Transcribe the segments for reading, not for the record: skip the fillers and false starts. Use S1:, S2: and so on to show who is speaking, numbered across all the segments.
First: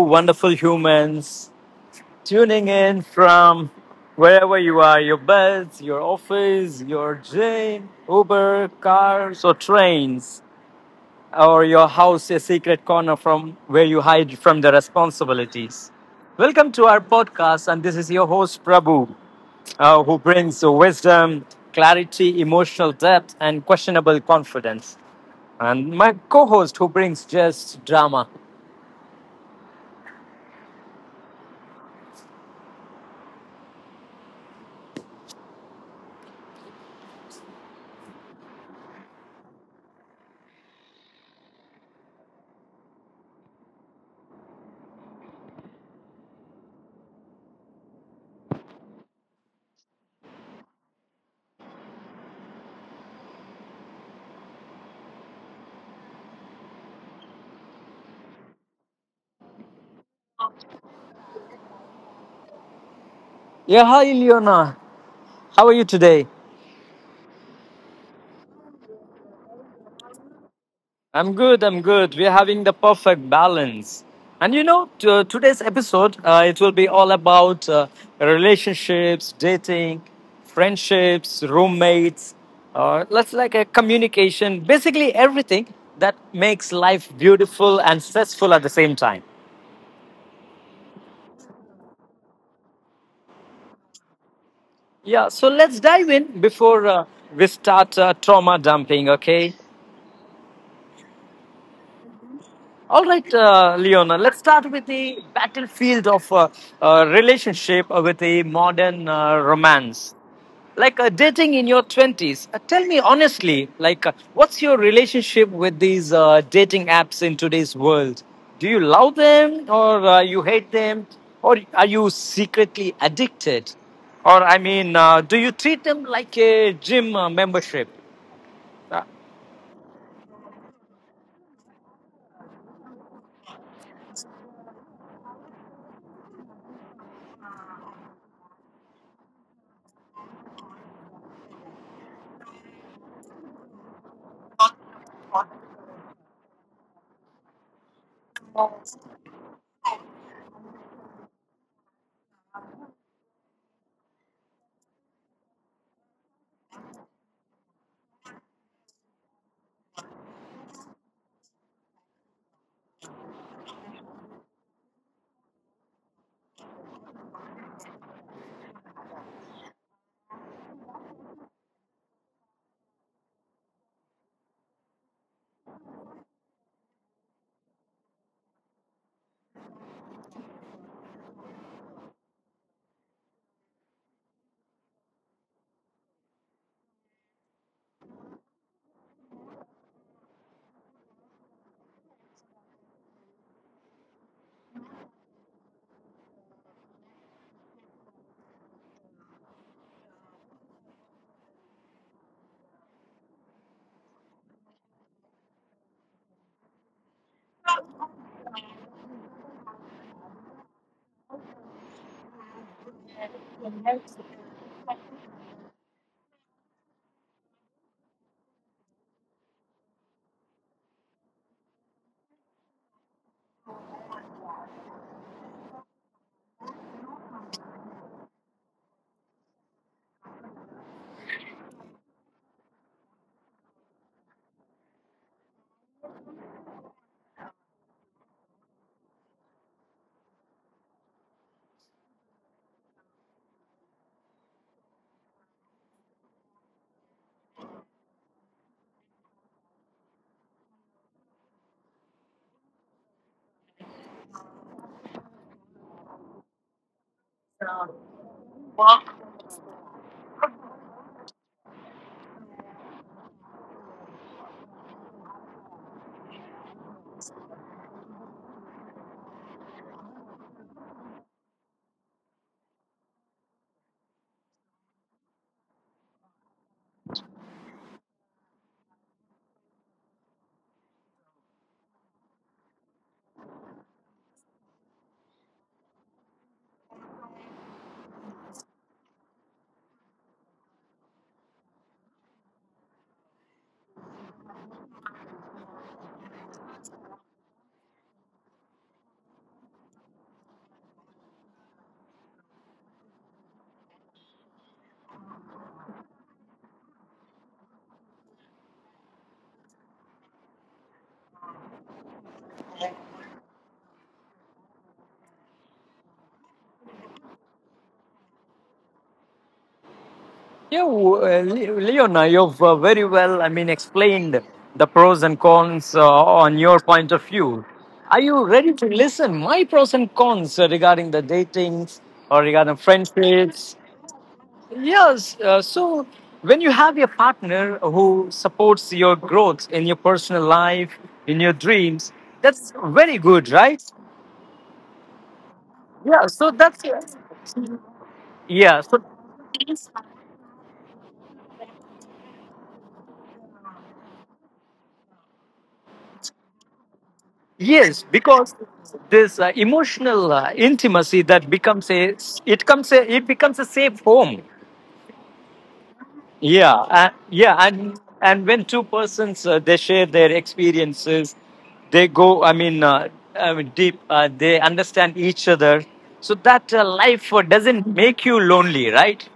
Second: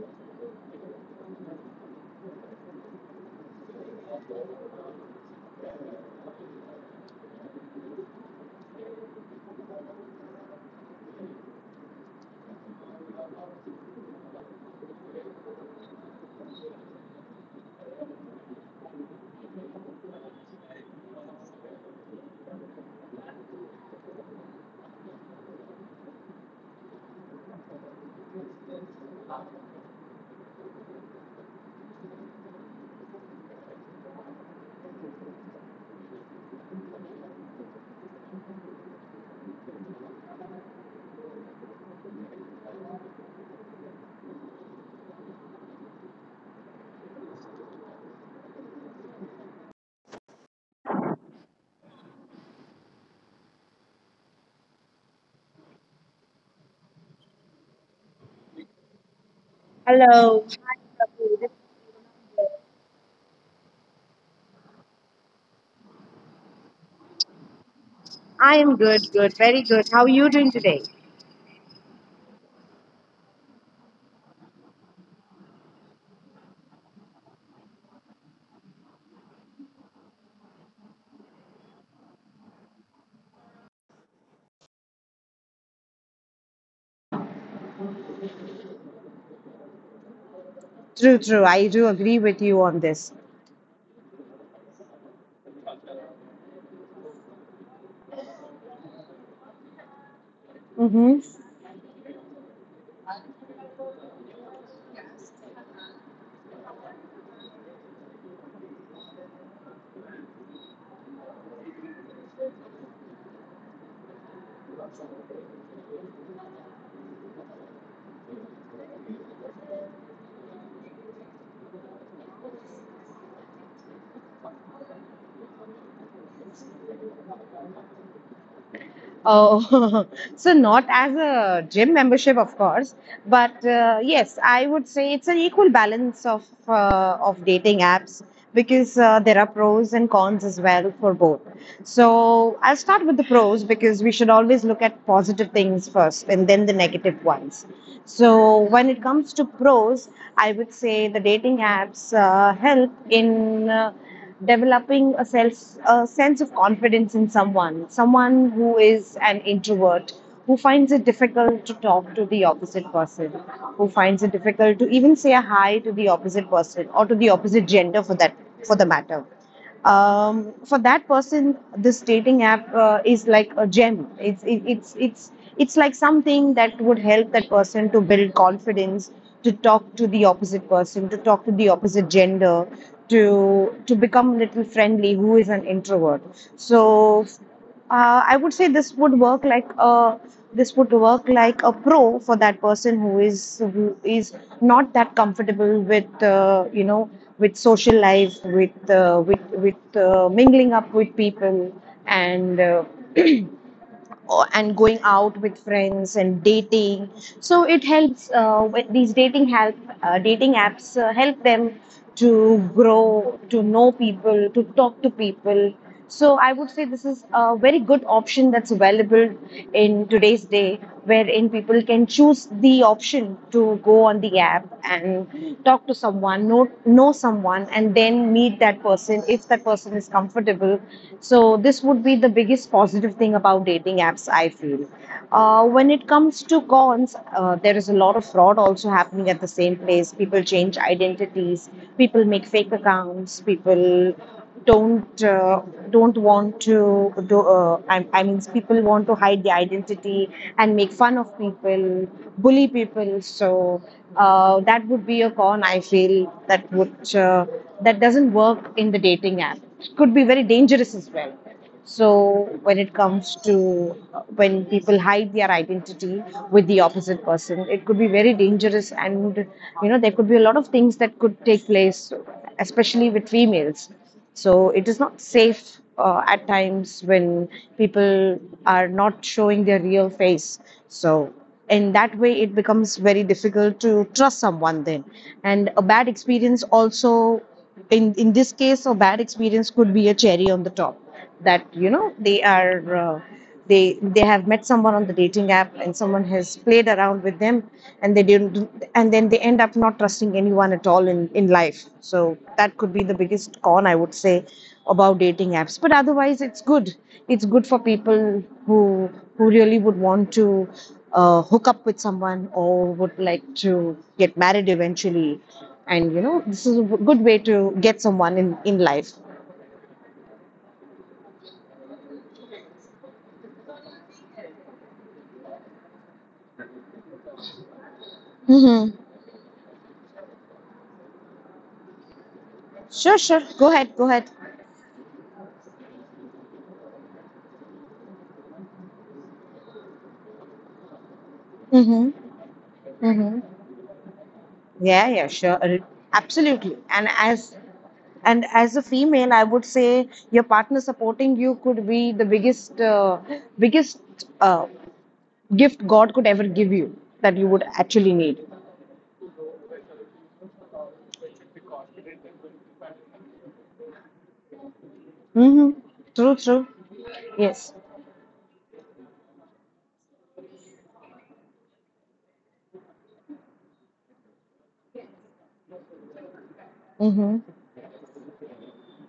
S1: wonderful humans tuning in from wherever you are, your beds, your office, your gym, Uber, cars, or trains, or your house, a secret corner from where you hide from the responsibilities. Welcome to our podcast, and this is your host Prabhu, who brings wisdom, clarity, emotional depth, and questionable confidence. And my co host, who brings just drama.
S2: Hello. Hi, Prabhu.
S1: Yeah, hi, Leona. How are you today?
S2: I am very good. How are you doing today?
S1: I'm good. I'm good. We're having the perfect balance. And today's episode, it will be all about relationships, dating, friendships, roommates. Let's like a communication, basically everything that makes life beautiful and stressful at the same time.
S2: True. I do agree with you on this.
S1: Yeah, so let's dive in before we start trauma dumping, okay?
S2: Mm-hmm.
S1: All right, Leona, let's start with the battlefield of relationship with a modern romance. Like, dating in your 20s. Tell me honestly, like, what's your relationship with these dating apps in today's world? Do you love them or you hate them? Or are you secretly addicted? Or, I mean, do you treat them like a gym membership? Uh,
S2: Oh, so not as a gym membership, of course, but yes, I would say it's an equal balance of of dating apps because there are pros and cons as well for both. So I'll start with the pros because we should always look at positive things first and then the negative ones. So when it comes to pros, I would say the dating apps help in developing a sense of confidence in someone who is an introvert, who finds it difficult to talk to the opposite person, who finds it difficult to even say a hi to the opposite person or to the opposite gender for that for the matter. For that person, this dating app is like a gem. It's it, it's like something that would help that person to build confidence, to talk to the opposite person, to talk to the opposite gender, to become a little friendly. Who is an introvert? So. I would say this would work like a pro for that person who is not that comfortable with you know, with social life, with mingling up with people, and and going out with friends and dating. So it helps with these dating help dating apps help them to grow, to know people, to talk to people. So I would say this is a very good option that's available in today's day, wherein people can choose the option to go on the app and talk to someone, know someone, and then meet that person if that person is comfortable. So this would be the biggest positive thing about dating apps, I feel. When it comes to cons, there is a lot of fraud also happening at the same place. People change identities, people make fake accounts, people don't uh, don't want to do. I mean, people want to hide the identity and make fun of people, bully people. So that would be a con. I feel that doesn't work in the dating app. It could be very dangerous as well. So when it comes to when people hide their identity with the opposite person, it could be very dangerous, and you know there could be a lot of things that could take place, especially with females. So it is not safe at times when people are not showing their real face. So in that way, it becomes very difficult to trust someone then, and a bad experience also, in this case, a bad experience could be a cherry on the top, that you know they they have met someone on the dating app and someone has played around with them, and then they end up not trusting anyone at all in life. So that could be the biggest con, I would say, about dating apps. But otherwise, it's good for people who really would want to hook up with someone or would like to get married eventually. And you know, this is a good way to get someone in life.
S1: Yeah, Leona, you've very well, I mean, explained the pros and cons on your point of view. Are you ready to
S2: Hmm.
S1: listen my pros and cons regarding the datings or regarding
S2: Sure, sure.
S1: friendships?
S2: Go ahead. Go ahead.
S1: Yes. So when you have your partner who supports your growth in your personal life, in your dreams,
S2: Mm-hmm.
S1: that's very good,
S2: Mm-hmm.
S1: right?
S2: Yeah, yeah, sure.
S1: Yeah. So that's.
S2: Absolutely. And
S1: Yeah. So.
S2: as a female, I would say your partner supporting you could be the biggest uh, gift God could ever give you, that you would
S1: Yes,
S2: actually
S1: because
S2: need.
S1: this emotional intimacy that becomes a it comes a, it becomes a safe home.
S2: Mm-hmm. True,
S1: Yeah,
S2: true.
S1: yeah, and
S2: Yes.
S1: and when two persons they share their experiences, they go. I mean, deep. They understand each other, so that life
S2: Mm-hmm.
S1: doesn't make you lonely, right?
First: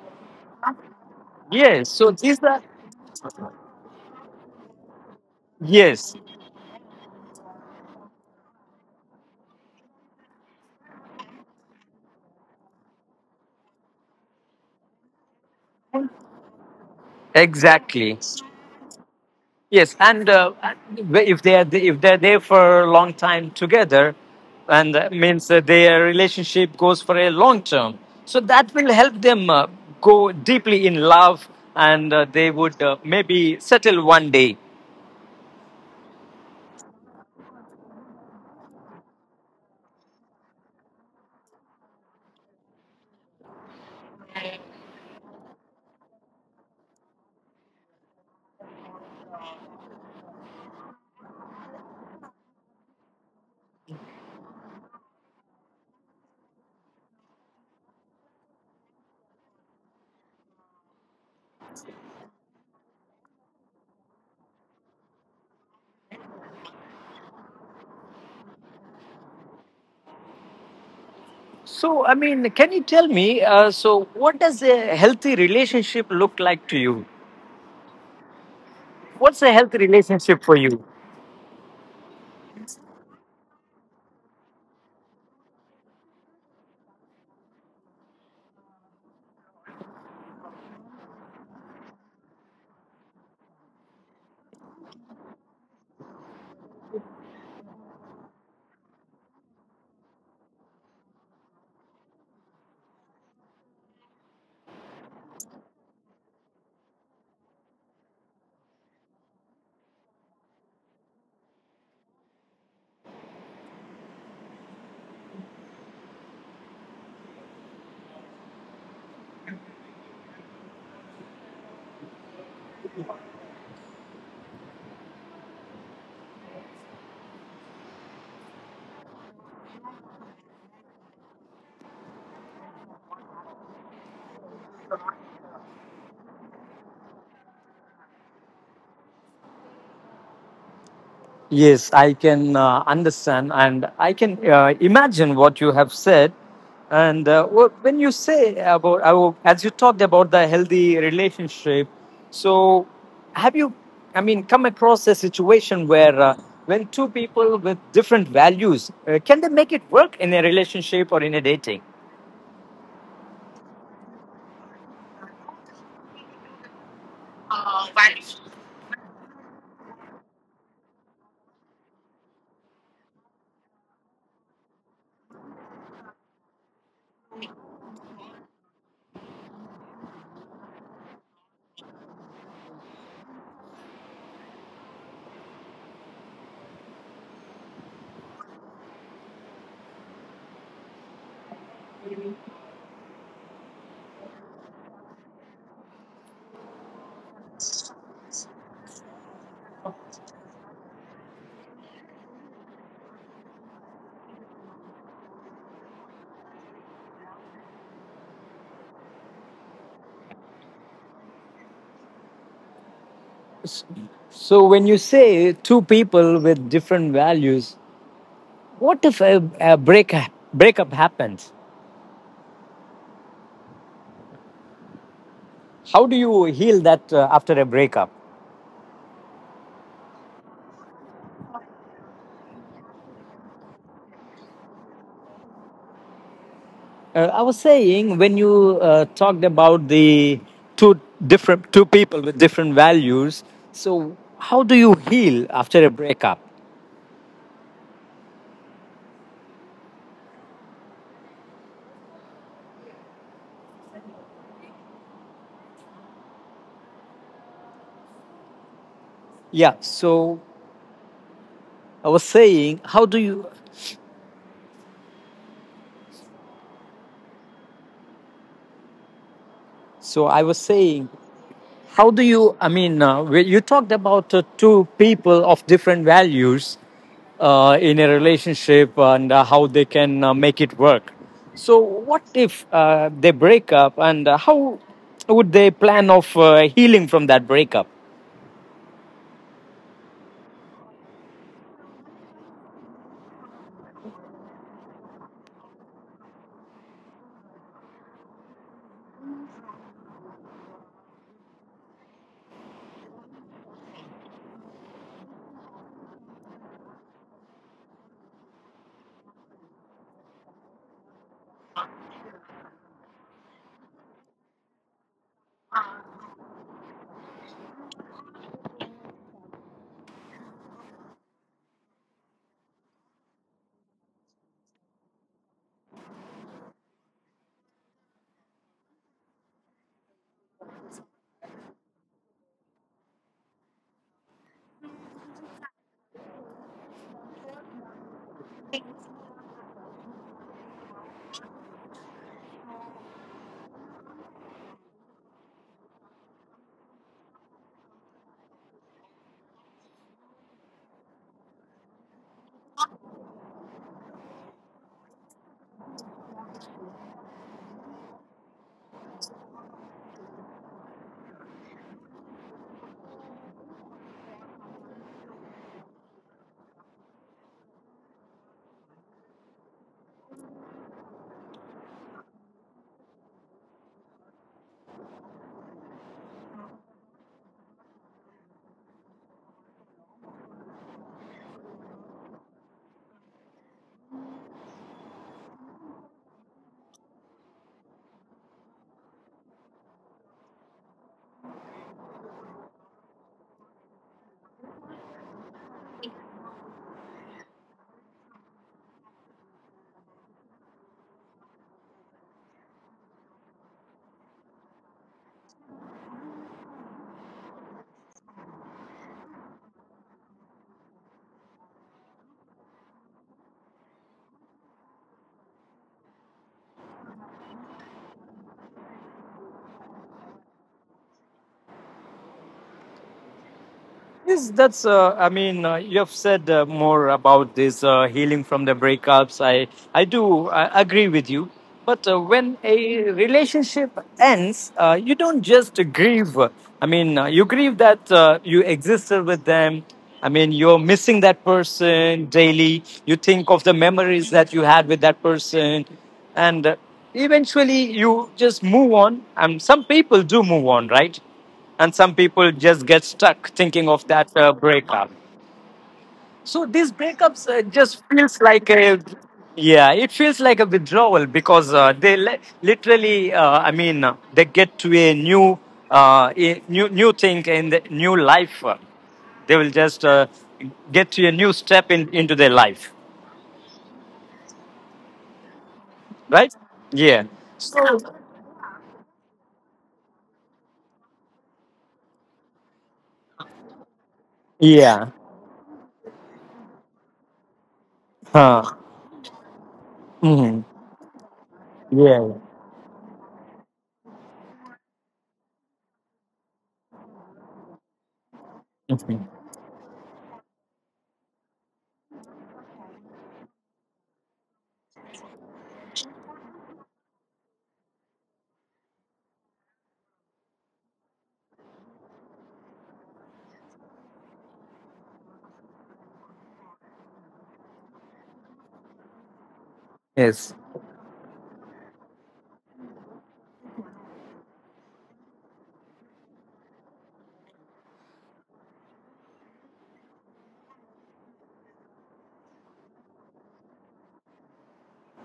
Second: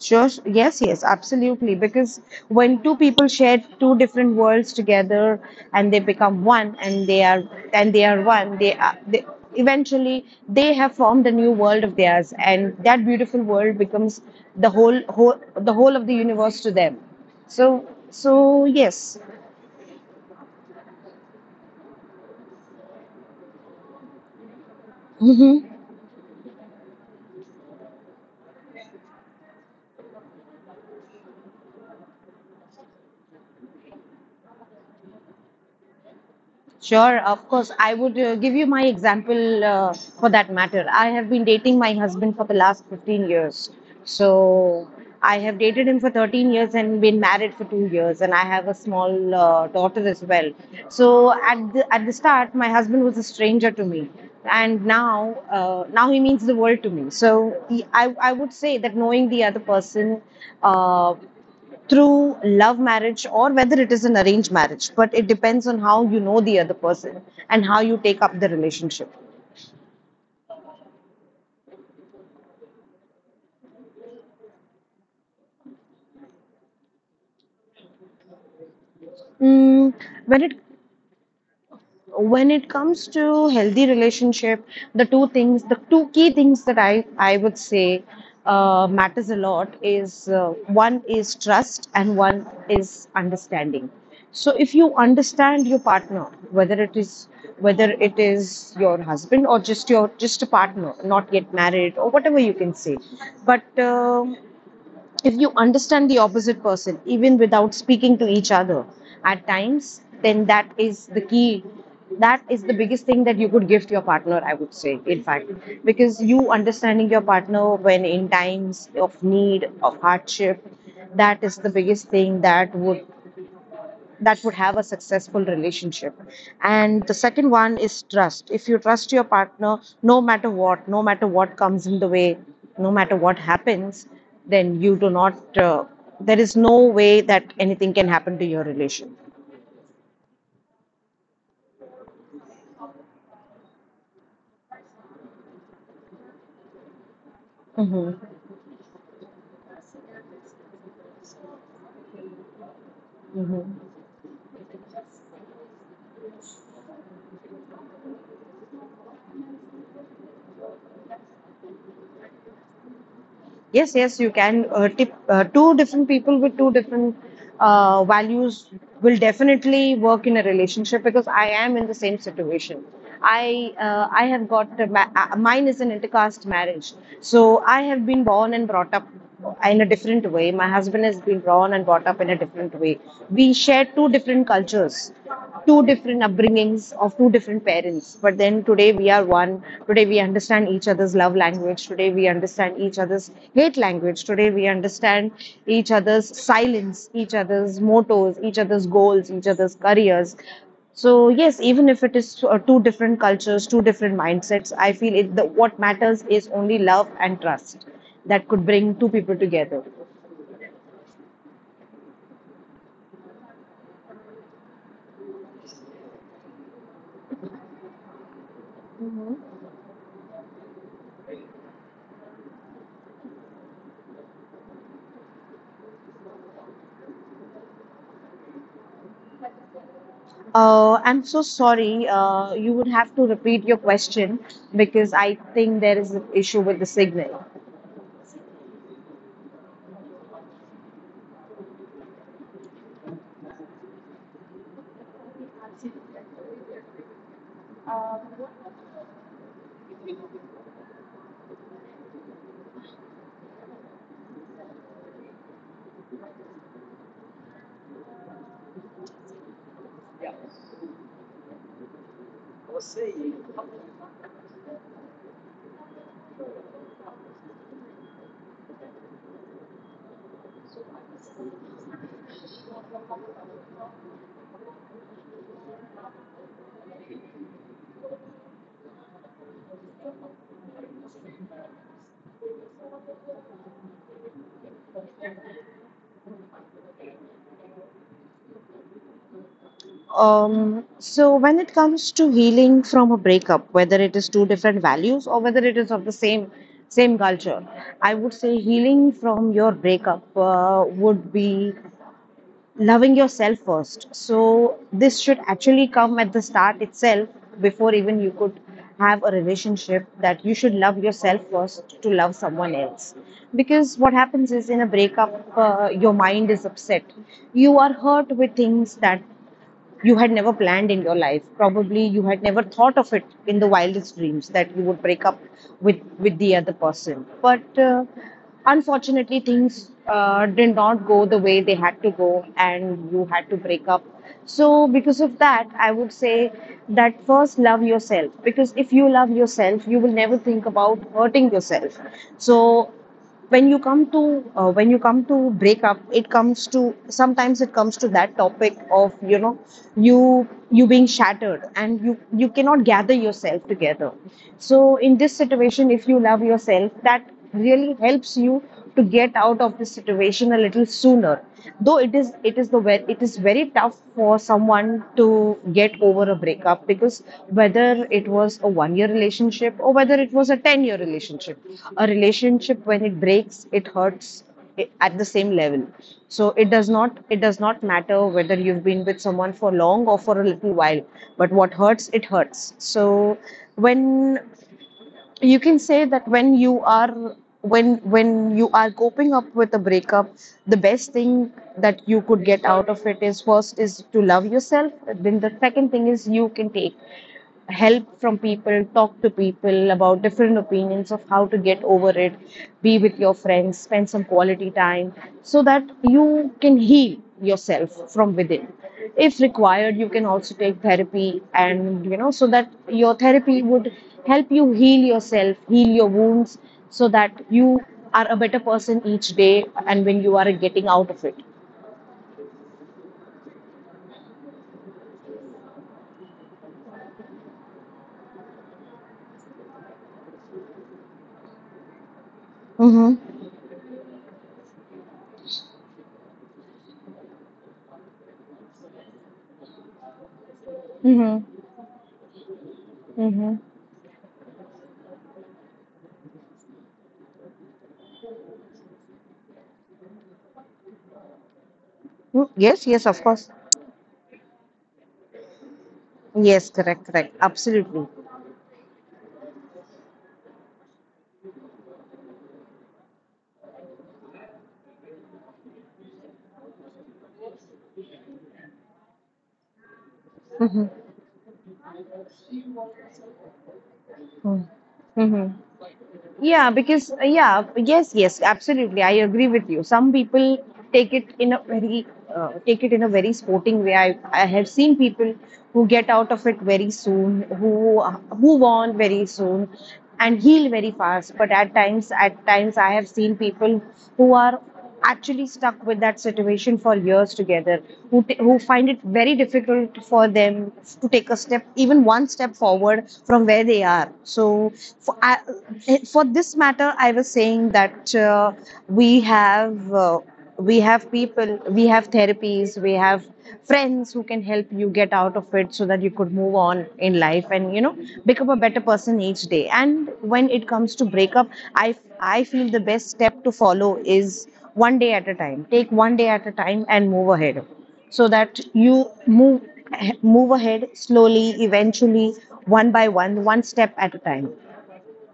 S2: Sure. Yes, yes, absolutely.
S1: Yes. So
S2: Because
S1: these are.
S2: when two people share two different worlds together and they
S1: Yes,
S2: become one, and they are one, they are they, eventually they have formed a new world of theirs, and that beautiful world becomes the whole whole the whole of the universe to them. So
S1: exactly.
S2: so yes.
S1: Yes, and if they're there for a long time together, and that means that their relationship goes for a long term, so that will help them go deeply in love, and they would maybe settle one day.
S2: Sure, of course. I would give you my example for that matter. I have been dating my husband for the last 15 years. So I have dated him for 13 years and been married for 2 years, and I have a small daughter as well. So at at the start, my husband was a stranger to me, and now now he means the world to me. So he, I would say that knowing the other person, Uh, through love marriage or whether it is an arranged marriage, but it depends on how you know the other person and how you take up the relationship.
S1: So, I mean, can you tell me? So, what does a healthy relationship look like to you? What's a
S2: Mm.
S1: healthy
S2: when it
S1: relationship for you?
S2: when it comes to healthy relationship, the two key things that I would say matters a lot is, one is trust and one is understanding. So if you understand your partner, whether it is whether it is your husband or just a partner not yet married or whatever you can say, but if you understand the opposite person even without speaking to each other at times, then that is the key. That is the biggest thing that you could give to your partner, I would say, in fact. Because you understanding your partner when in times of need of hardship, that is the biggest thing that would have a successful relationship. And the second one is trust. If you trust your partner, no matter what, no matter what comes in the way, no matter what happens, then you do not, there is no way that anything can happen to your relation.
S1: Yes, I can understand, and I can imagine what you have said. And
S2: Hmm.
S1: when you say about, as you talked about the healthy relationship, so
S2: Hmm.
S1: have you, I mean, come across a situation where, when two people with different values, can they make it work in a relationship or in a dating?
S2: Yes, yes, you can. Two different people with two different values will definitely work in a relationship because I am in the same situation. I have got a mine is an intercaste marriage, so I have been born and brought up in a different way. My husband has been born and brought up in a different way. We share two different cultures, two different upbringings of two different parents. But then today we are one. Today we understand each other's love language. Today we understand each other's hate language. Today we understand each other's silence, each other's mottos, each other's goals, each other's careers. So yes, even if it is two different cultures, two different mindsets, I feel it. What matters is only love and trust that could bring two people together.
S1: So when you say two people with different values, what if a, breakup happens? How do you heal that after a breakup?
S2: I'm so sorry. You would have to repeat your question because I think there is an issue with the
S1: I was
S2: signal.
S1: saying when you talked about the two different two people with different values. So how do you heal after a breakup? Yeah. So I was saying, how do you? So I was saying how do you I mean, you talked about two people of different values in a relationship, and how they can make it work. So what if they break up, and how would they plan of healing from that breakup?
S2: So when it comes to healing from a breakup, whether it is two different values or whether it is of the same culture, I would say healing from your breakup would be loving yourself first. So this should actually come at the start itself, before even you could have a relationship, that you should love yourself first to love someone else. Because what happens is, in a breakup, your mind is upset, you are hurt with things that you had never planned in your life. Probably you had never thought of it in the wildest dreams that you would break up with the other person. But unfortunately things did not go the way they had to go, and you had to break up. So because of that, I would say that first love yourself, because if you love yourself you will never think about hurting yourself. So when you come to breakup, it comes to, sometimes it comes to that topic of, you know, you being shattered and you cannot gather yourself together. So in this situation, if you love yourself, that really helps you to get out of this situation a little sooner. Though it is very tough for someone to get over a breakup, because whether it was a one year relationship or whether it was a 10-year relationship, a relationship when it breaks, it hurts at the same level. So it does not matter whether you've been with someone for long or for a little while, but what hurts, it hurts. So when you can say that, when you are coping up with a breakup, the best thing that you could get out of it is first is to love yourself. Then the second thing is, you can take help from people, talk to people about different opinions of how to get over it, be with your friends, spend some quality time so that you can heal yourself from within. If required, you can also take therapy so that your therapy would help you heal yourself, heal your wounds, so that you are a better person each day and when you are getting out of it.
S1: Yes, that's. I mean, you have said more about this healing from the breakups. I agree with you. But when
S2: Mm-hmm.
S1: a relationship ends, you don't just grieve. I mean, you grieve that you existed with them. I mean, you're
S2: Mm-hmm.
S1: missing that person daily. You
S2: Mm-hmm.
S1: think of the memories that you had with that person, and eventually you just move on. And some people do move on, right? And some people
S2: Yes, yes,
S1: just
S2: of
S1: get
S2: course.
S1: stuck thinking of that breakup.
S2: Yes,
S1: So
S2: correct,
S1: these
S2: correct.
S1: breakups
S2: Absolutely.
S1: just feels like a, yeah, it feels like a withdrawal, because they literally, I mean, they get to a new, a new new thing in the new life. They will just
S2: Mhm.
S1: get to a new step into their life,
S2: Mm. Mhm. Yeah,
S1: right.
S2: because
S1: Yeah.
S2: yeah, yes, yes, absolutely. I agree with you. Some people take it in a very take it in a very sporting way. I have seen
S1: Yeah.
S2: people who get out of it very soon, who move
S1: Huh.
S2: on very soon, and heal
S1: Mhm.
S2: very fast. But
S1: Yeah.
S2: at times, I have seen people who are actually stuck with that situation for years together, who find it very
S1: Mhm.
S2: difficult for them to take a step, even one step forward from where they are. So, for, I, for this matter, I was saying that we have. Uh, we have people, we have therapies, we have friends who can help you get out of it so that you could move on in life and become a better person each day. And when
S1: Yes.
S2: it comes to breakup, i I feel the best step to follow is one day at a time. Take one day at a time and move ahead, so that you move ahead slowly, eventually, one by one, one step at a time.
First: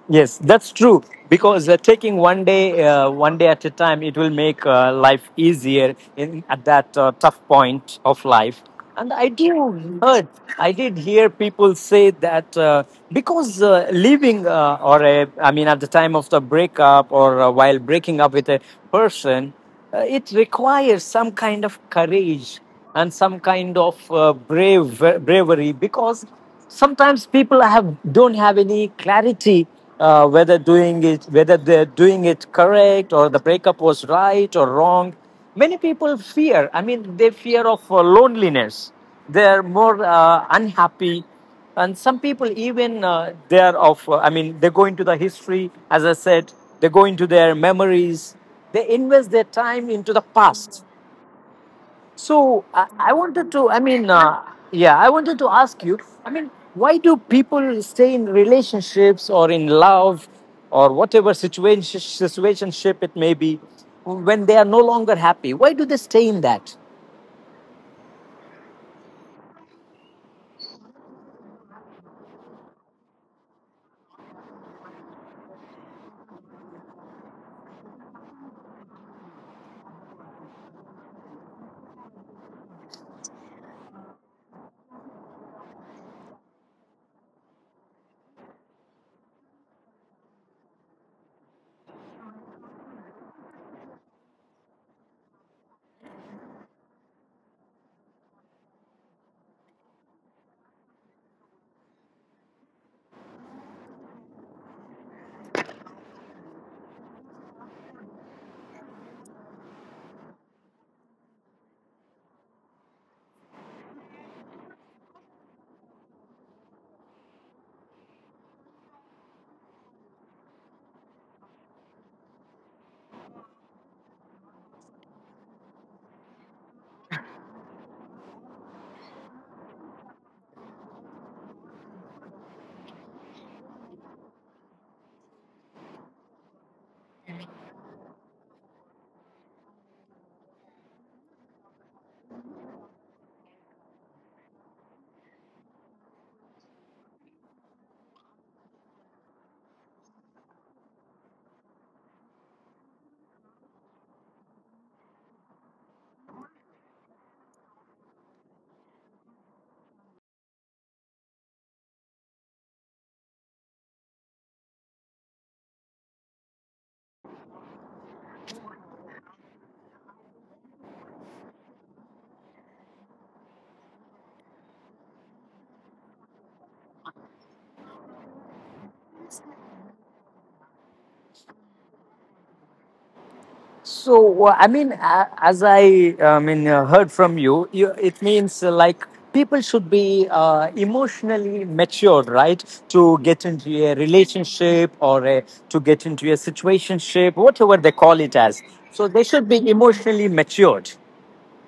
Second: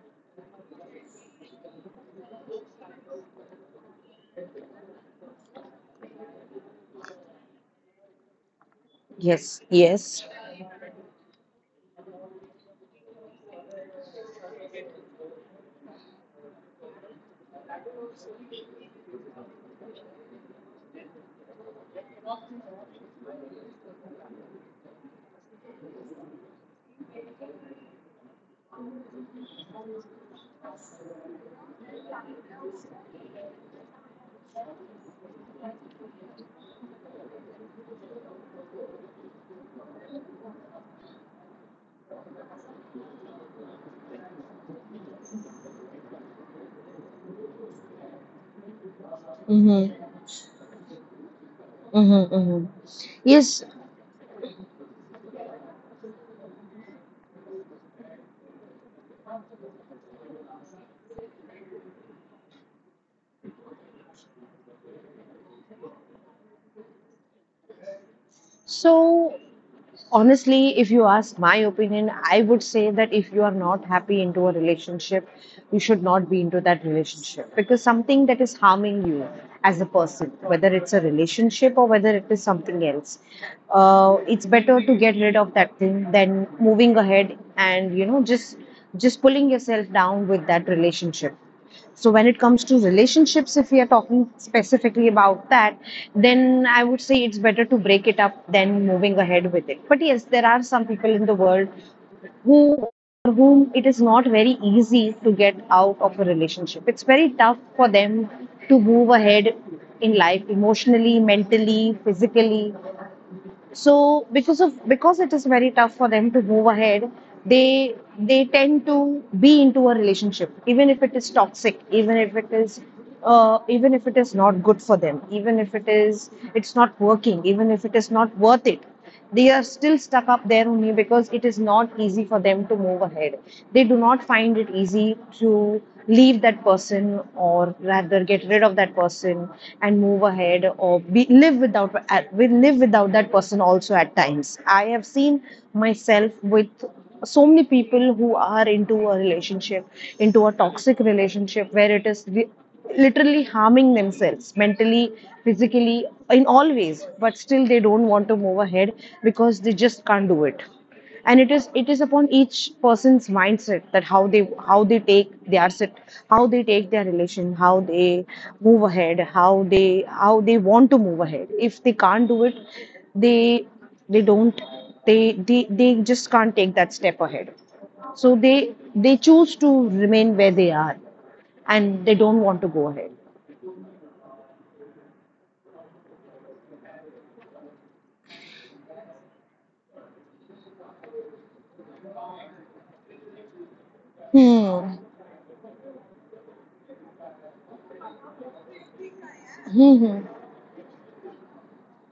S1: Yes, that's true. Because taking one day at a time, it will make life easier in at that tough point of life. And
S2: Yes, yes.
S1: I did hear people say that, because leaving, I mean, at the time of the breakup, or while breaking up with a person, it requires some kind of courage and some kind of bravery, because sometimes people have don't have any clarity whether they're doing it correct, or the breakup was right or wrong. Many people fear, I mean, they fear of loneliness. They're more unhappy. And some people even, they are of, I mean, they go into the history, as I said, they go into their memories, they invest their time into
S2: Mm-hmm.
S1: the past.
S2: Mm-hmm,
S1: So i,
S2: mm-hmm.
S1: I wanted to, I
S2: Yes.
S1: mean, yeah, I wanted to ask you, I mean, why do people stay in relationships, or in love, or whatever situationship it may be, when they are no longer happy? Why do they stay in that?
S2: So, honestly, if you ask my opinion, I would say that if you are not happy into a relationship, you should not be into that relationship, because something that is harming you as a person, whether it's a relationship or whether it is something else, it's better to get rid of that thing than moving ahead and just pulling yourself down with that relationship. So when it comes to relationships, if we are talking specifically about that, then I would say it's better to break it up than moving ahead with it. But yes, there are some people in the world who, for whom it is not very easy to get out of a relationship. It's very tough for them to move ahead in life emotionally, mentally, physically. So because it is very tough for them to move ahead, they tend to be into a relationship, even if it is toxic, even if it is even if it is not good for them, even if it is it's not working, even if it is not worth it. They are still stuck up there only because it is not easy for them to move ahead. They do not find it easy to leave that person, or rather get rid of that person and move ahead, or be, live without we live without that person also at times. I have seen myself with so many people who are into a relationship, into a toxic relationship where it is literally harming themselves mentally, physically, in all ways, but still they don't want to move ahead because they just can't do it. And it is upon each person's mindset, that how they take their how they take their relation, how they move ahead, how they want to move ahead. If they can't do it, they they don't they just can't take that step ahead, so they choose to remain where they are, and they don't want to go ahead.
S1: So, I mean, as I mean, heard from you, it means, like, people should be emotionally mature, right? To get into a
S2: Hmm.
S1: relationship, or to get into a situationship, whatever they call it as. So they should be
S2: Hmm.
S1: emotionally matured.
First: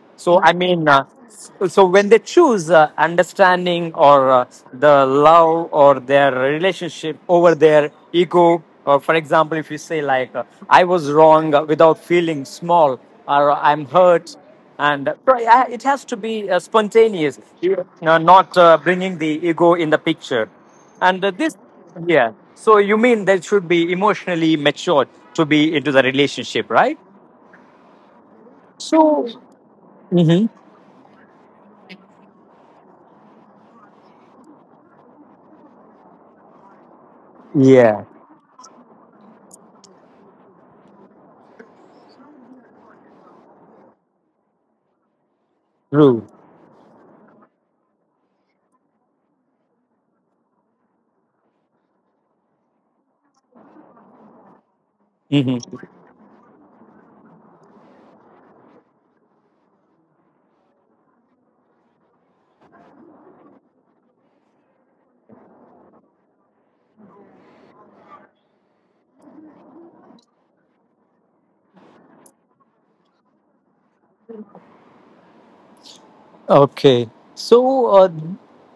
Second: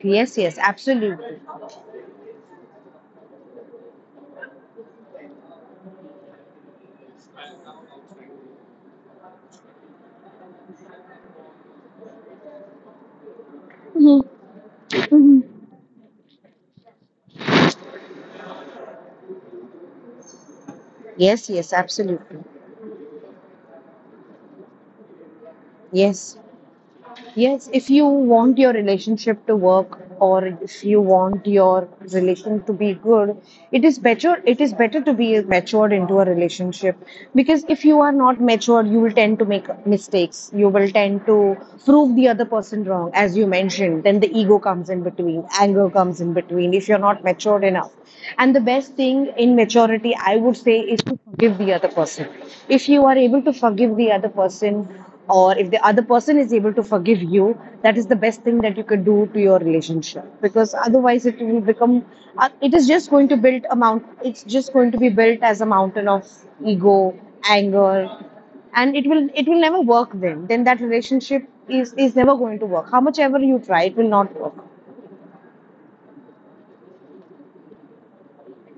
S2: Yes,
S1: So I
S2: yes,
S1: mean,
S2: absolutely.
S1: so when they choose understanding, or the love or their relationship over their ego, or, for example, if you say like, I was wrong without feeling small, or I'm hurt, and it has to be spontaneous, not bringing the ego in the picture, and
S2: Yes,
S1: this,
S2: yes,
S1: yeah.
S2: absolutely.
S1: So you mean they should be emotionally matured to be into the
S2: Yes,
S1: relationship, right?
S2: yes. If you want your relationship to work, or
S1: Mm-hmm.
S2: if you want your relation to be good, It is better to be matured into a relationship, because if you
S1: Yeah.
S2: are not matured, you will tend to make mistakes. You will tend to prove the other person wrong, as you mentioned. Then the ego comes in between, anger comes
S1: True.
S2: in between, if you're not matured enough. And the best thing in maturity, I would say, is to forgive the other person. If you are able to forgive the other person, or
S1: Hmm.
S2: if the other person is able to forgive you, that is the best thing that you can do to your relationship. Because otherwise, it will become, it is just going to build a mount. It's just going to be built as a mountain of ego, anger, and it will never work. Then that relationship is never going to work. How much ever you try, it will not work.
S1: Okay. So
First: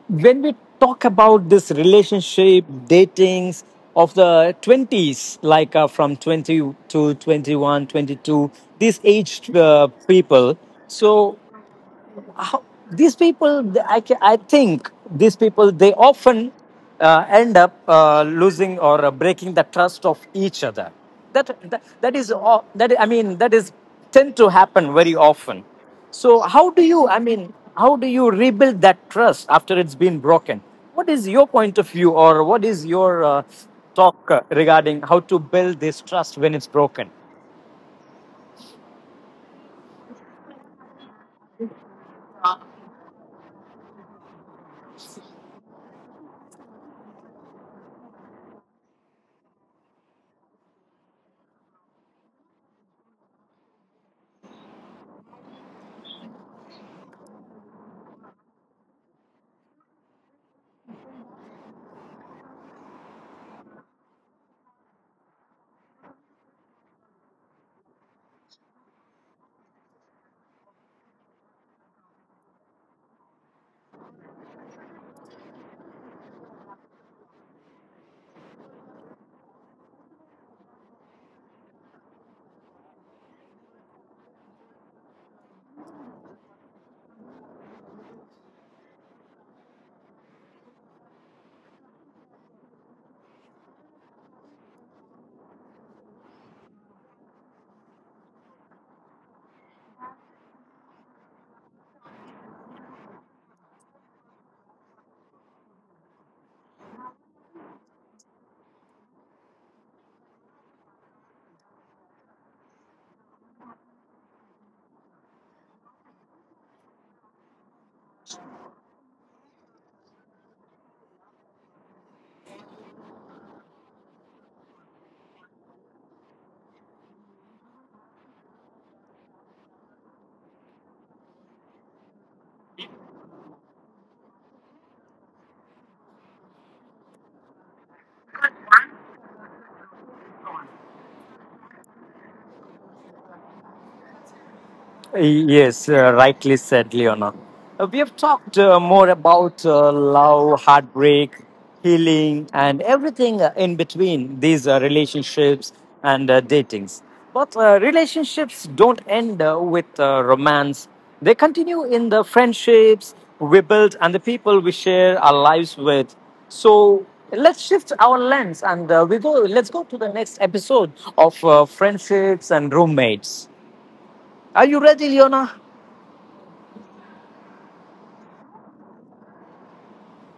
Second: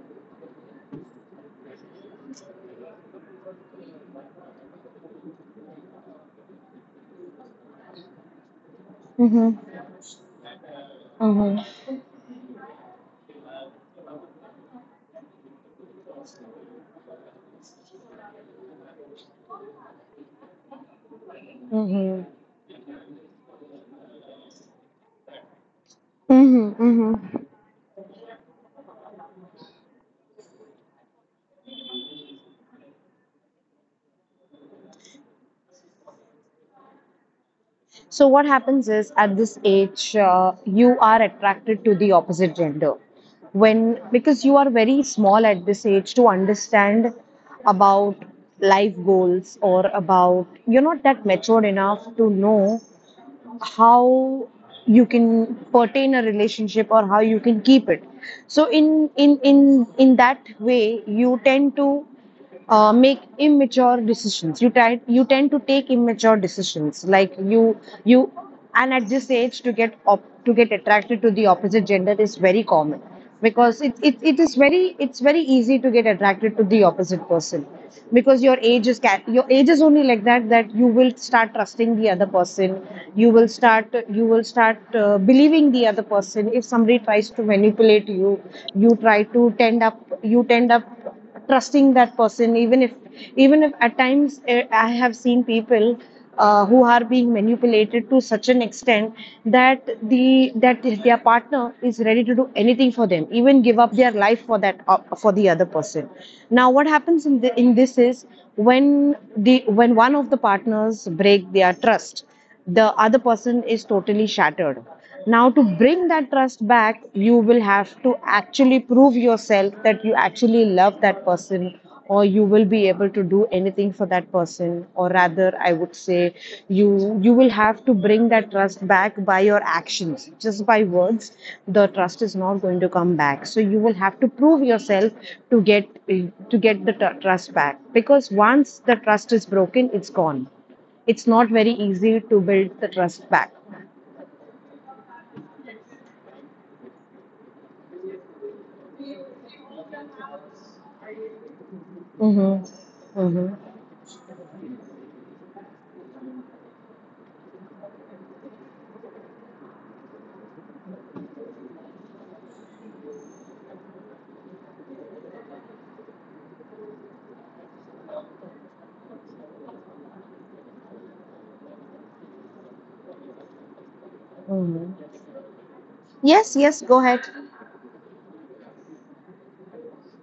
S1: when we talk about this relationship, datings of the 20s, like, from 20 to 21, 22, these aged
S2: Mm-hmm.
S1: people. So
S2: Mm-hmm.
S1: how, these people, I think these people, they often end up losing or breaking the trust of each other. That
S2: Mm-hmm.
S1: is, all- that I mean, that is tend to happen very often. So how
S2: Mm-hmm.
S1: do you, I
S2: Mm-hmm.
S1: mean, how do you rebuild that trust after it's been broken? What is your point of view, or what is your talk regarding how to build this trust when it's broken?
S2: So, what happens is at this age, you are attracted to the opposite gender. Because you are very small at this age to understand about life goals, or about, you're not that matured enough to know how you can pertain a relationship or how you can keep it. So in that way you tend to make immature decisions, you tend to take immature decisions, like you and at this age to to get attracted to the opposite gender is very common, because it's very easy to get attracted to the opposite person, because your your age is only like that, that you will start trusting the other person. You will start believing the other person. If somebody tries to manipulate you, you try to tend up you tend up trusting that person, even if at times I have seen people who are being manipulated to such an extent that their partner is ready to do anything for them, even give up their life for that for the other person. Now what happens in in this is, when the when one of the partners break their trust, the other person is totally shattered. Now to bring that trust back, you will have to actually prove yourself that you actually love that person, or you will be able to do anything for that person. Or rather I would say, you you will have to bring that trust back by your actions. Just by words the trust is not going to come back, so you will have to prove yourself to get the trust back, because once the trust is broken, it's gone. It's not very easy to build the trust back.
S1: Yes, rightly said, Leona. We have talked more about love, heartbreak, healing,
S2: Mm-hmm.
S1: and everything
S2: Mm-hmm.
S1: in between these relationships and datings. But relationships don't end with romance, they continue in the friendships we build and the people we share our lives with. So let's shift our lens, and we go. Let's go to the next episode of friendships and roommates. Are you ready,
S2: Mm-hmm.
S1: Leona?
S2: Yes, yes, go ahead.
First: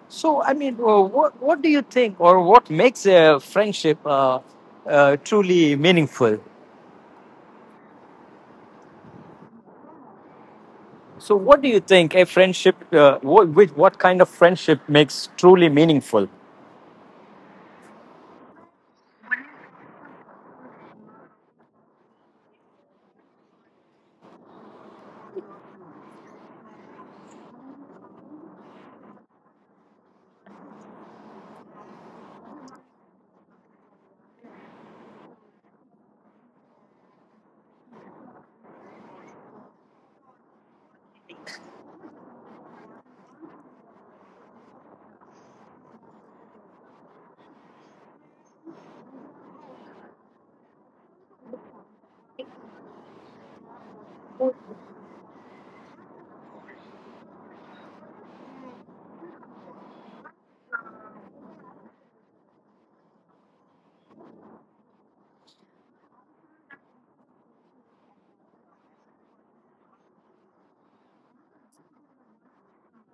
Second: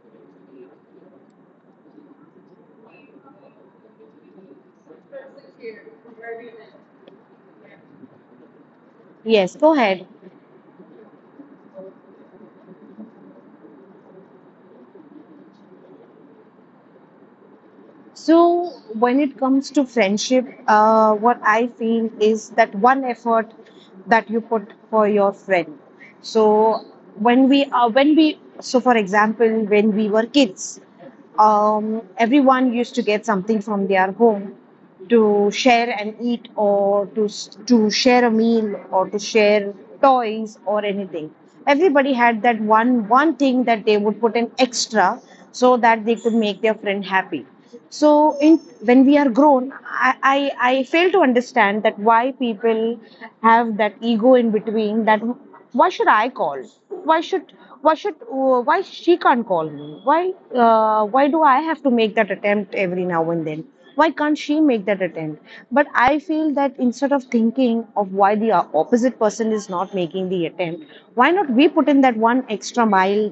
S1: So, I mean, what do you think, or what makes a friendship truly meaningful?
S2: Yes, go ahead.
S1: So, what do you think a friendship, with what kind of friendship makes truly meaningful?
S2: So, when it comes to friendship, what I feel is that one effort that you put for your friend. So, when we, so for example, when we were kids, everyone used to get something from their home to share and eat, or to to share a meal, or to share toys or anything. Everybody had that one thing that they would put in extra, so that they could make their friend happy. So in When we are grown, I fail to understand that why people have that ego in between, that why should I call, why should why she can't call me, why do I have to make that attempt every now and then, why can't she make that attempt? But I feel that instead of thinking of why the opposite person is not making the attempt, why not we put in that one extra mile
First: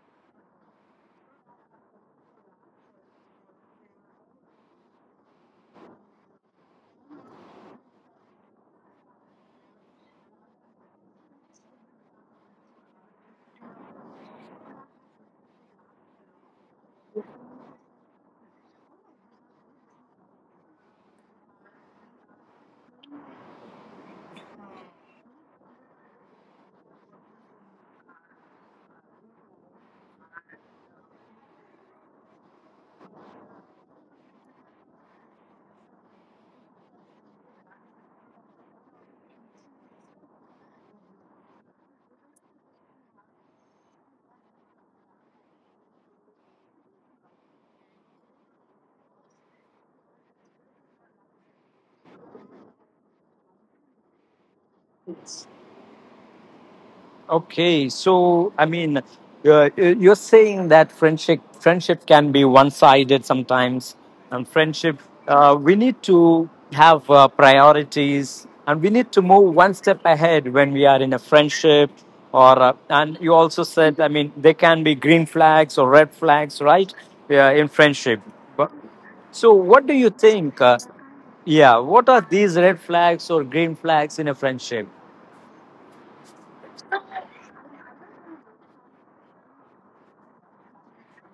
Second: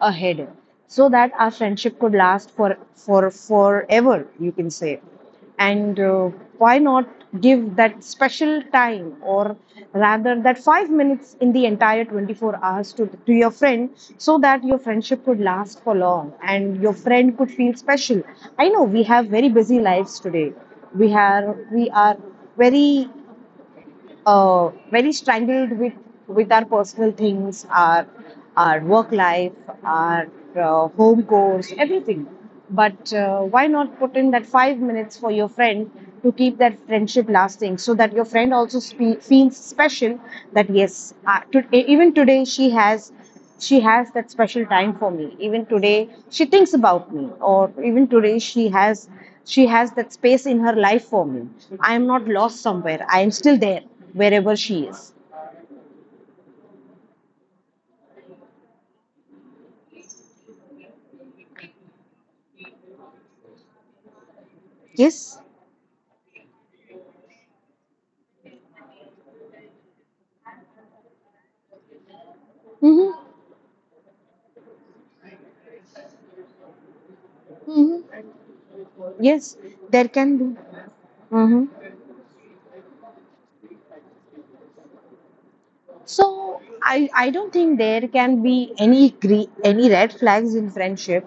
S2: ahead, so that our friendship could last for forever, you can say. And why not give that special time, or rather that 5 minutes in the entire 24 hours to your friend, so that your friendship could last for long and your friend could feel special. I know we have very busy lives today. We are we are very uh, very strangled with our personal things, our work life, our home course, everything. But why not put in that 5 minutes for your friend to keep that friendship lasting, so that your friend also feels special. That yes, even today she has that special time for me, even today she thinks about me, or even today she has that space in her life for me. I am not lost somewhere, I am still there, wherever she is.
S1: Okay, so I mean, you're saying that friendship can be one sided sometimes, and friendship,
S2: Yes.
S1: we need to have priorities, and we need to move one step ahead when we are in a friendship. Or, and
S2: Mm-hmm.
S1: you also said, I mean, there can be green flags or red flags, right? Yeah, in friendship.
S2: Mm-hmm.
S1: But, so,
S2: Yes,
S1: what do you
S2: there can be.
S1: think?
S2: Mm-hmm.
S1: Yeah, what are these red flags or green flags in a friendship?
S2: So I don't think there can be any any red flags in friendship.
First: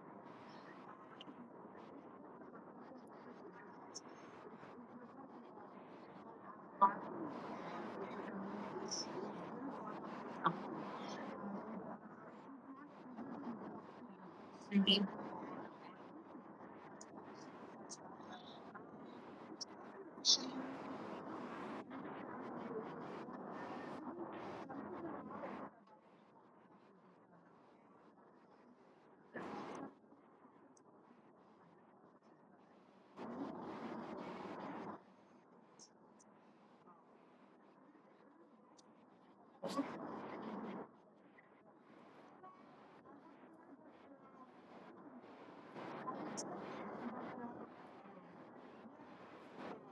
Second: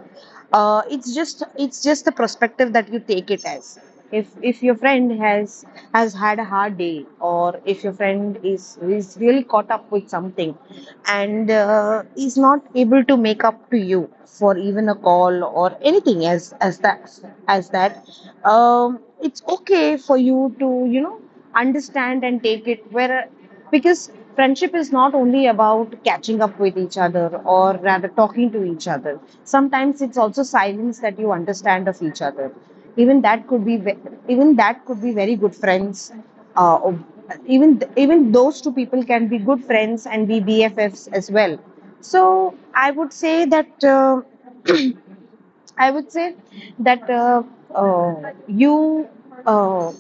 S2: It's just it's just the perspective that you take it as. If your friend has had a hard day, or if your friend is really caught up with something, and is not able to make up to you for even a call or anything as that. It's okay for you to understand and take it where, because friendship is not only about catching up with each other or rather talking to each other. Sometimes it's also silence that you understand of each other. Even that could be even that could be very good friends, uh, or- even those two people can be good friends and be BFFs as well. So I would say that I would say that you uh,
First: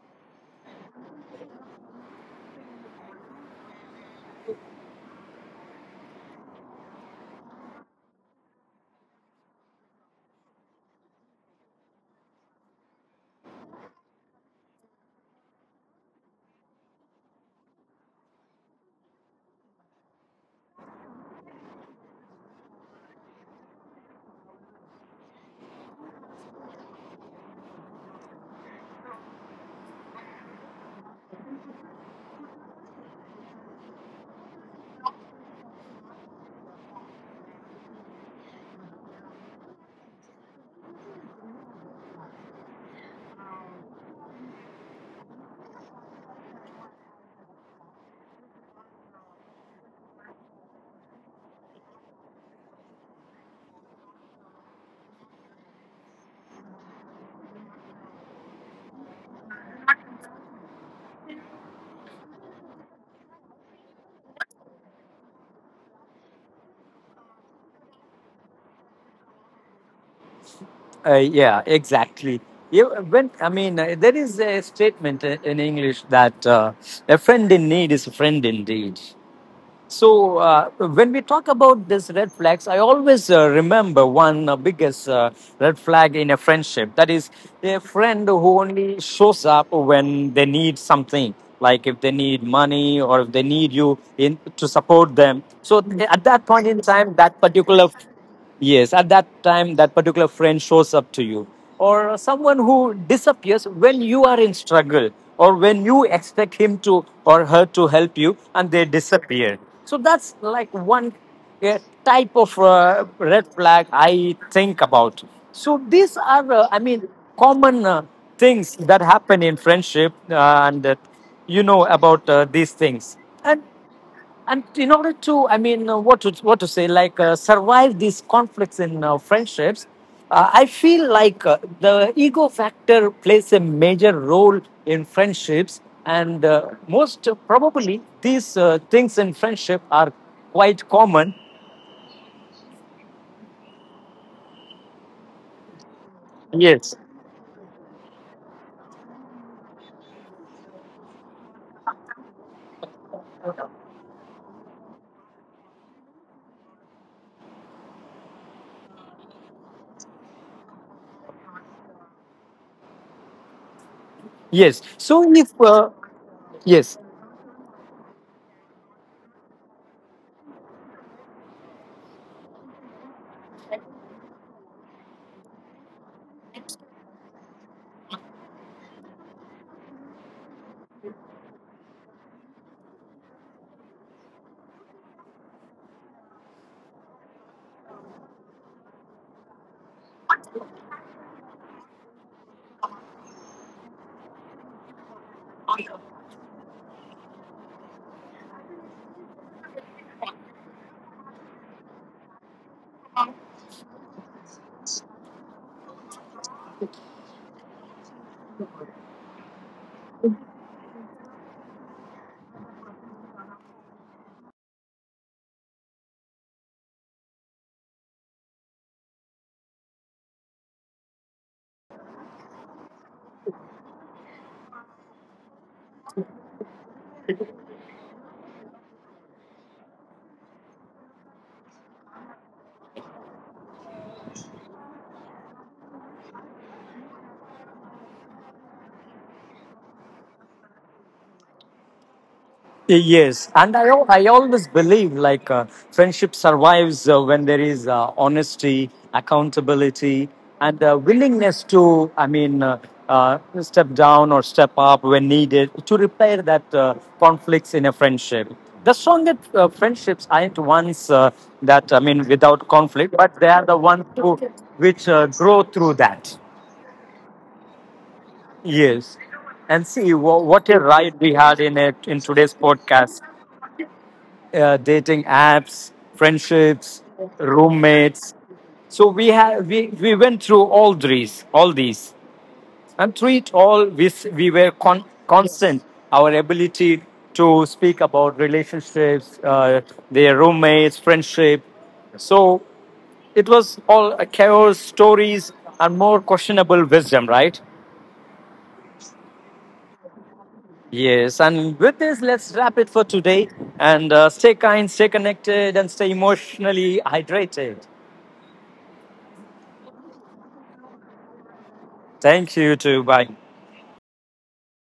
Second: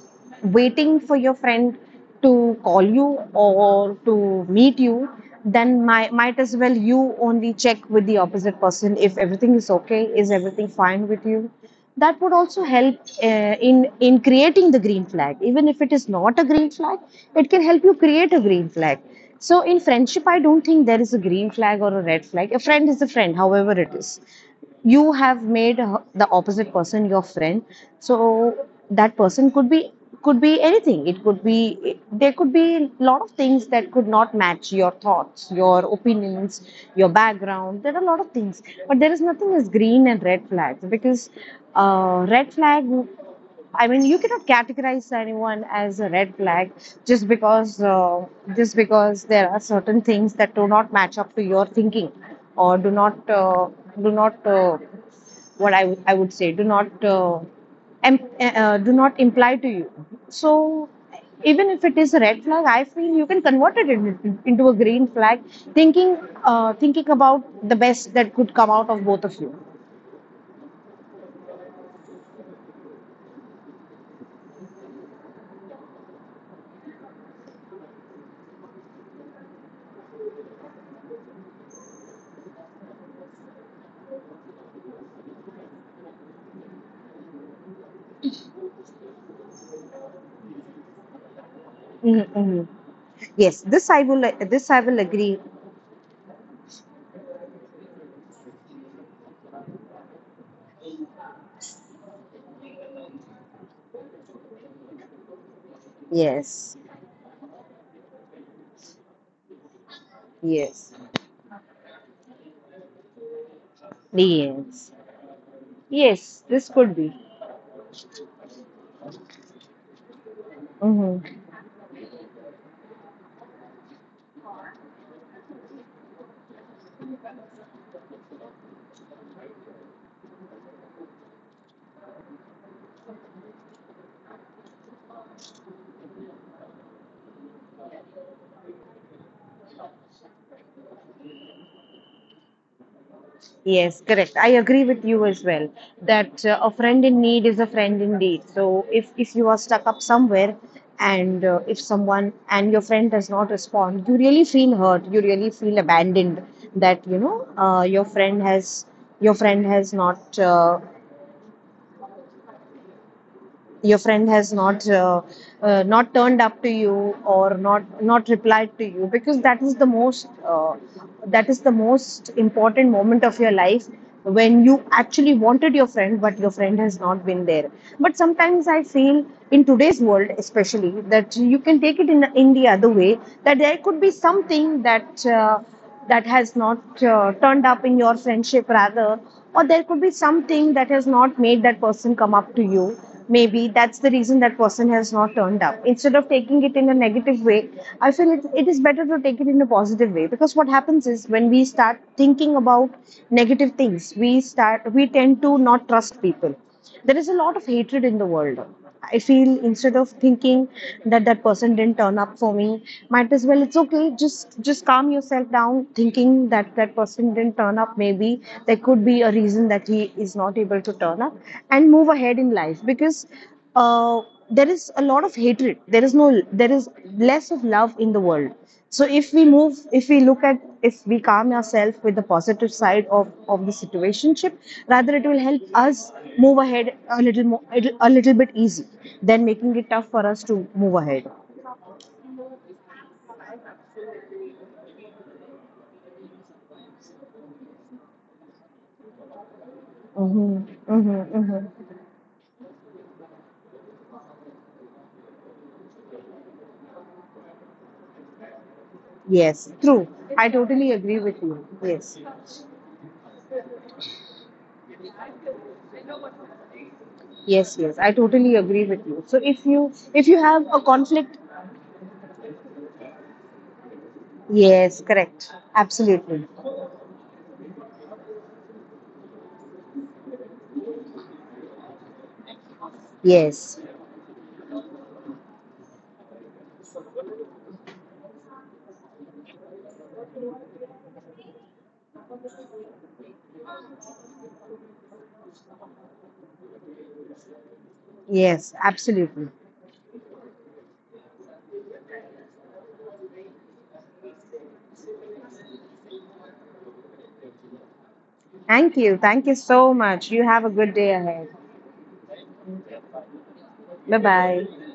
S2: waiting for your friend to call you or to meet you, then my might as well you only check with the opposite person if everything is okay, is everything fine with you, that would also help uh, in creating the green flag. Even if it is not a green flag, it can help you create a green flag. So in friendship I don't think there is a green flag or a red flag. A friend is a friend however it is. You have made the opposite person your friend. So that person could be anything. It could be, there could be a lot of things that could not match your thoughts, your opinions, your background, there are a lot of things. But there is nothing as green and red flags, because red flag, I mean, you cannot categorize anyone as a red flag just because uh, just because there are certain things that do not match up to your thinking, or uh, do not what I would say. Do not do not imply to you. So even if it is a red flag, I feel you can convert it into a green flag, thinking thinking about the best that could come out of both of you.
S1: Yeah, exactly. You, when I mean, there is a statement in English that, a friend in need is a friend indeed. So when we talk about these red flags, I always remember one biggest red flag in a friendship. That is a friend who only shows up when they need something, like if they need money, or if they
S2: Mm-hmm.
S1: need you in
S2: Yes,
S1: to support them.
S2: this I
S1: So
S2: will
S1: at
S2: agree.
S1: that point in time, that particular. Yes, at that time, that particular friend shows up to you, or someone who disappears when you are in struggle, or when you expect him to, or her to,
S2: Yes.
S1: help you, and they disappear. So that's like one uh,
S2: Yes.
S1: type of red flag I think about. So these
S2: Yes,
S1: are, I mean,
S2: yes,
S1: common
S2: this could be.
S1: things that happen in friendship, and, you know about
S2: Hmm.
S1: these things. And and in order to, I mean, what to say like, survive these conflicts in friendships, I feel like the ego factor plays a major role in friendships, and most probably these things in friendship are quite common.
S2: Yes, correct. I agree with
S1: Yes,
S2: you as well that a friend in need is a friend indeed. So if you are stuck up somewhere, and if someone, and your friend does not respond, you really feel hurt. You really feel abandoned, that you know your friend has, your friend has not
S1: yes.
S2: your
S1: So if,
S2: friend has not
S1: yes.
S2: not turned up to you, or not replied to you, because that is the most that is the most important moment of your life, when you actually wanted your friend but your friend has not been there. But sometimes I feel, in today's world especially, that you can take it in the other way, that there could be something that that has not turned up in your friendship rather, or there could be something that has not made that person come up to you. Maybe that's the reason that person has not turned up. Instead of taking it in a negative way, I feel it is better to take it in a positive way, because what happens is, when we start thinking about negative things, we start, we tend to not trust people. There is a lot of hatred in the world. I feel, instead of thinking that that person didn't turn up for me, might as well it's okay. Just calm yourself down, thinking that that person didn't turn up. Maybe there could be a reason that he is not able to turn up, and move ahead in life. Because uh, there is a lot of hatred. There is no there is less of love in the world. So if we look at, if we calm ourselves with the positive side of the situationship, rather, it will help us move ahead a little more, a little bit easy, than making it tough for us to move ahead.
S1: Yes, and I always believe like, friendship survives when there is honesty, accountability, and
S2: Mm-hmm, mm-hmm,
S1: willingness to,
S2: mm-hmm.
S1: I mean, step down or step up when needed to repair that conflicts in a friendship. The strongest
S2: Yes, true.
S1: friendships aren't
S2: I totally
S1: ones
S2: agree with you.
S1: that, I
S2: Yes,
S1: mean, without conflict, but they are the ones which grow through that.
S2: yes, yes, I totally agree with you.
S1: Yes.
S2: So
S1: And see,
S2: if you have
S1: what a
S2: a
S1: ride we
S2: conflict.
S1: had in today's podcast.
S2: Yes,
S1: Dating
S2: correct,
S1: apps,
S2: absolutely.
S1: friendships, roommates. So we have, we went through all these, and through it
S2: Yes.
S1: all, we we were constant. Our ability to speak about relationships, their roommates, friendship. So it was all a chaos, stories, and more questionable wisdom, right?
S2: Yes, absolutely.
S1: Yes, and with this, let's wrap it for today. And stay kind, stay connected, and stay emotionally hydrated.
S2: Thank you, thank you so much. You have a good day ahead.
S1: Thank you too. Bye.
S2: Bye bye.